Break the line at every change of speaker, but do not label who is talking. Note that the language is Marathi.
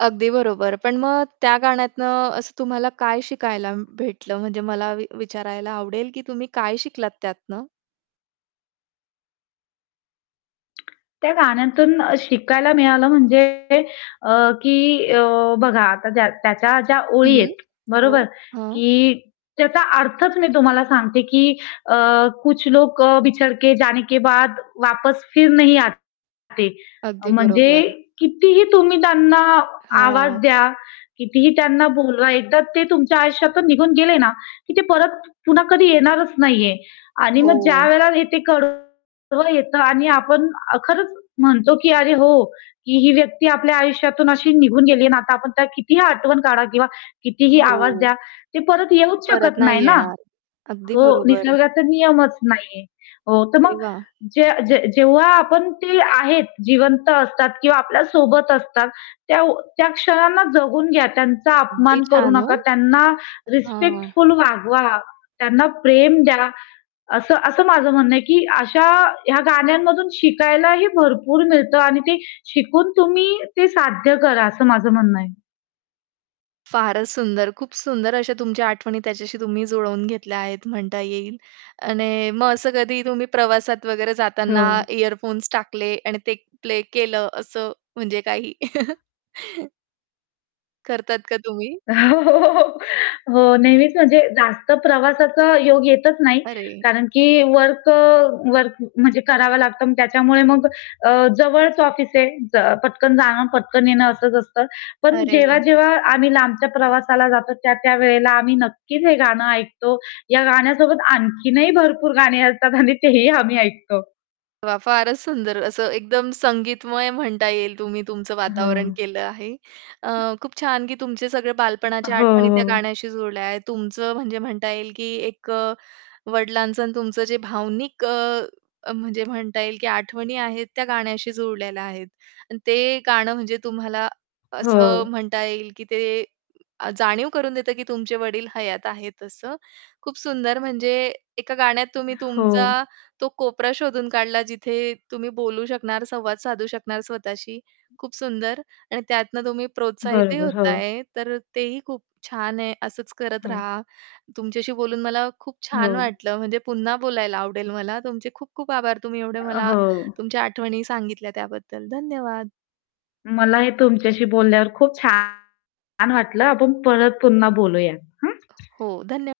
अगदी बरोबर. पण मग त्या गाण्यातून असं तुम्हाला काय शिकायला भेटलं? म्हणजे मला वि विचारायला आवडेल की तुम्ही काय शिकलात त्यातनं?
त्या गाण्यांतून अ, शिकायला मिळालं, म्हणजे अ, की अ, बघा आता ज्या त्याच्या ज्या ओळी
हं,
आहेत, बरोबर?
हो, हां.
की त्याचा अर्थच मी तुम्हाला सांगते की अ, कुछ लोक अ, बिछडके जाने के बाद वापस फिर नही आते.
अगदी
म्हणजे
बरोबर.
कितीही तुम्ही त्यांना आवाज
हां.
द्या, कितीही त्यांना बोलवा, एकदा ते तुमच्या आयुष्यातून निघून गेले ना, की ते परत पुन्हा कधी येणारच नाहीये. आणि मग
हो.
ज्यावेळेला हे ते कडवं येतं आणि आपण अ, खरंच म्हणतो की "अरे हो, ही-ही व्यक्ती आपल्या आयुष्यातून अशी निघून गेली आहे आणि आता आपण त्याला कितीही आठवण काढा किंवा कितीही आवाज
हो.
द्या, ते परत येऊच
परत
शकत नाही
नाही
ना."
येणार, अगदी
तो
बरोबर.
निसर्गाचा नियमच नाहीये. हो, तर
अरे
मग
वाह!
जे जे जेव्हा आपण ते आहेत जिवंत असतात किंवा आपल्यासोबत असतात, तेव्ह त्या क्षणांना जगून घ्या. त्यांचा
अगदी
अपमान करू
छान ओ!
नका. त्यांना
हां.
रिस्पेक्टफुल वागवा. त्यांना प्रेम द्या. असं असं माझं म्हणणं आहे की अशा या गाण्यांमधून शिकायलाही भरपूर मिळतं आणि ते शिकून तुम्ही ते साध्य करा असं माझं म्हणणं आहे.
फारच सुंदर, खूप सुंदर अशा तुमच्या आठवणी त्याच्याशी तुम्ही जुळवून घेतल्या आहेत म्हणता येईल. आणि मग असं कधी तुम्ही प्रवासात वगैरे
हो.
जाताना इअरफोन्स टाकले आणि ते प्ले केलं असं म्हणजे काही करतात का तुम्ही?
हो, हो, हो, हो. हो, नेहमीच म्हणजे जास्त प्रवासाचा योग येतच नाही.
अरे!
कारण की वर्क अ, वर्क म्हणजे करावा लागतं मग त्याच्यामुळे मग अ, जवळच ऑफिस आहे, ज पटकन जाणं, पटकन येणं असंच असतं. पण
अरे वाह!
जेव्हा-जेव्हा आम्ही लांबच्या प्रवासाला जातो, त्या-त्या वेळेला आम्ही नक्कीच हे गाणं ऐकतो. या गाण्यासोबत आणखीनही भरपूर गाणी असतात आणि तेही आम्ही ऐकतो.
वाह! फारच सुंदर असं एकदम संगीतमय म्हणता येईल तुम्ही तुमचं वातावरण
हो.
केलं आहे. अ,
अ
खूप छान की तुमचे सगळे बालपणाच्या
हो,
आठवणी त्या
हो.
गाण्याशी जुळल्या आहेत. तुमचं म्हणजे म्हणता येईल की एक अ, वडिलांचं आणि तुमचं जे भावनिक अ, अ, म्हणजे म्हणता येईल की आठवणी आहेत त्या गाण्याशी जुळलेल्या आहेत. आणि ते गाणं म्हणजे तुम्हाला असं
हो.
म्हणता येईल की ते आ जाणीव करून देतं की तुमचे वडील हयात आहेत असं. खूप सुंदर म्हणजे एका गाण्यात तुम्ही तुमचा
हो.
तो कोपरा शोधून काढला. जिथे तुम्ही बोलू शकणार, संवाद साधू शकणार स्वतःशी. खूप सुंदर! आणि त्यातनं तुम्ही प्रोत्साहितही
बरोबर,
होतं
हो.
आहे. तर तेही खूप छान आहे, असंच करत
हो.
रहा. तुमच्याशी बोलून मला खूप छान
हो.
वाटलं म्हणजे पुन्हा बोलायला आवडेल मला. तुमचे खूप खूप आभार तुम्ही एवढे
अ,
मला
हो.
तुमच्या आठवणी सांगितल्या त्याबद्दल. धन्यवाद.
मलाही तुमच्याशी बोलल्यावर खूप छान वाटलं आपण परत पुन्हा बोलूया. हं?
हो, धन्य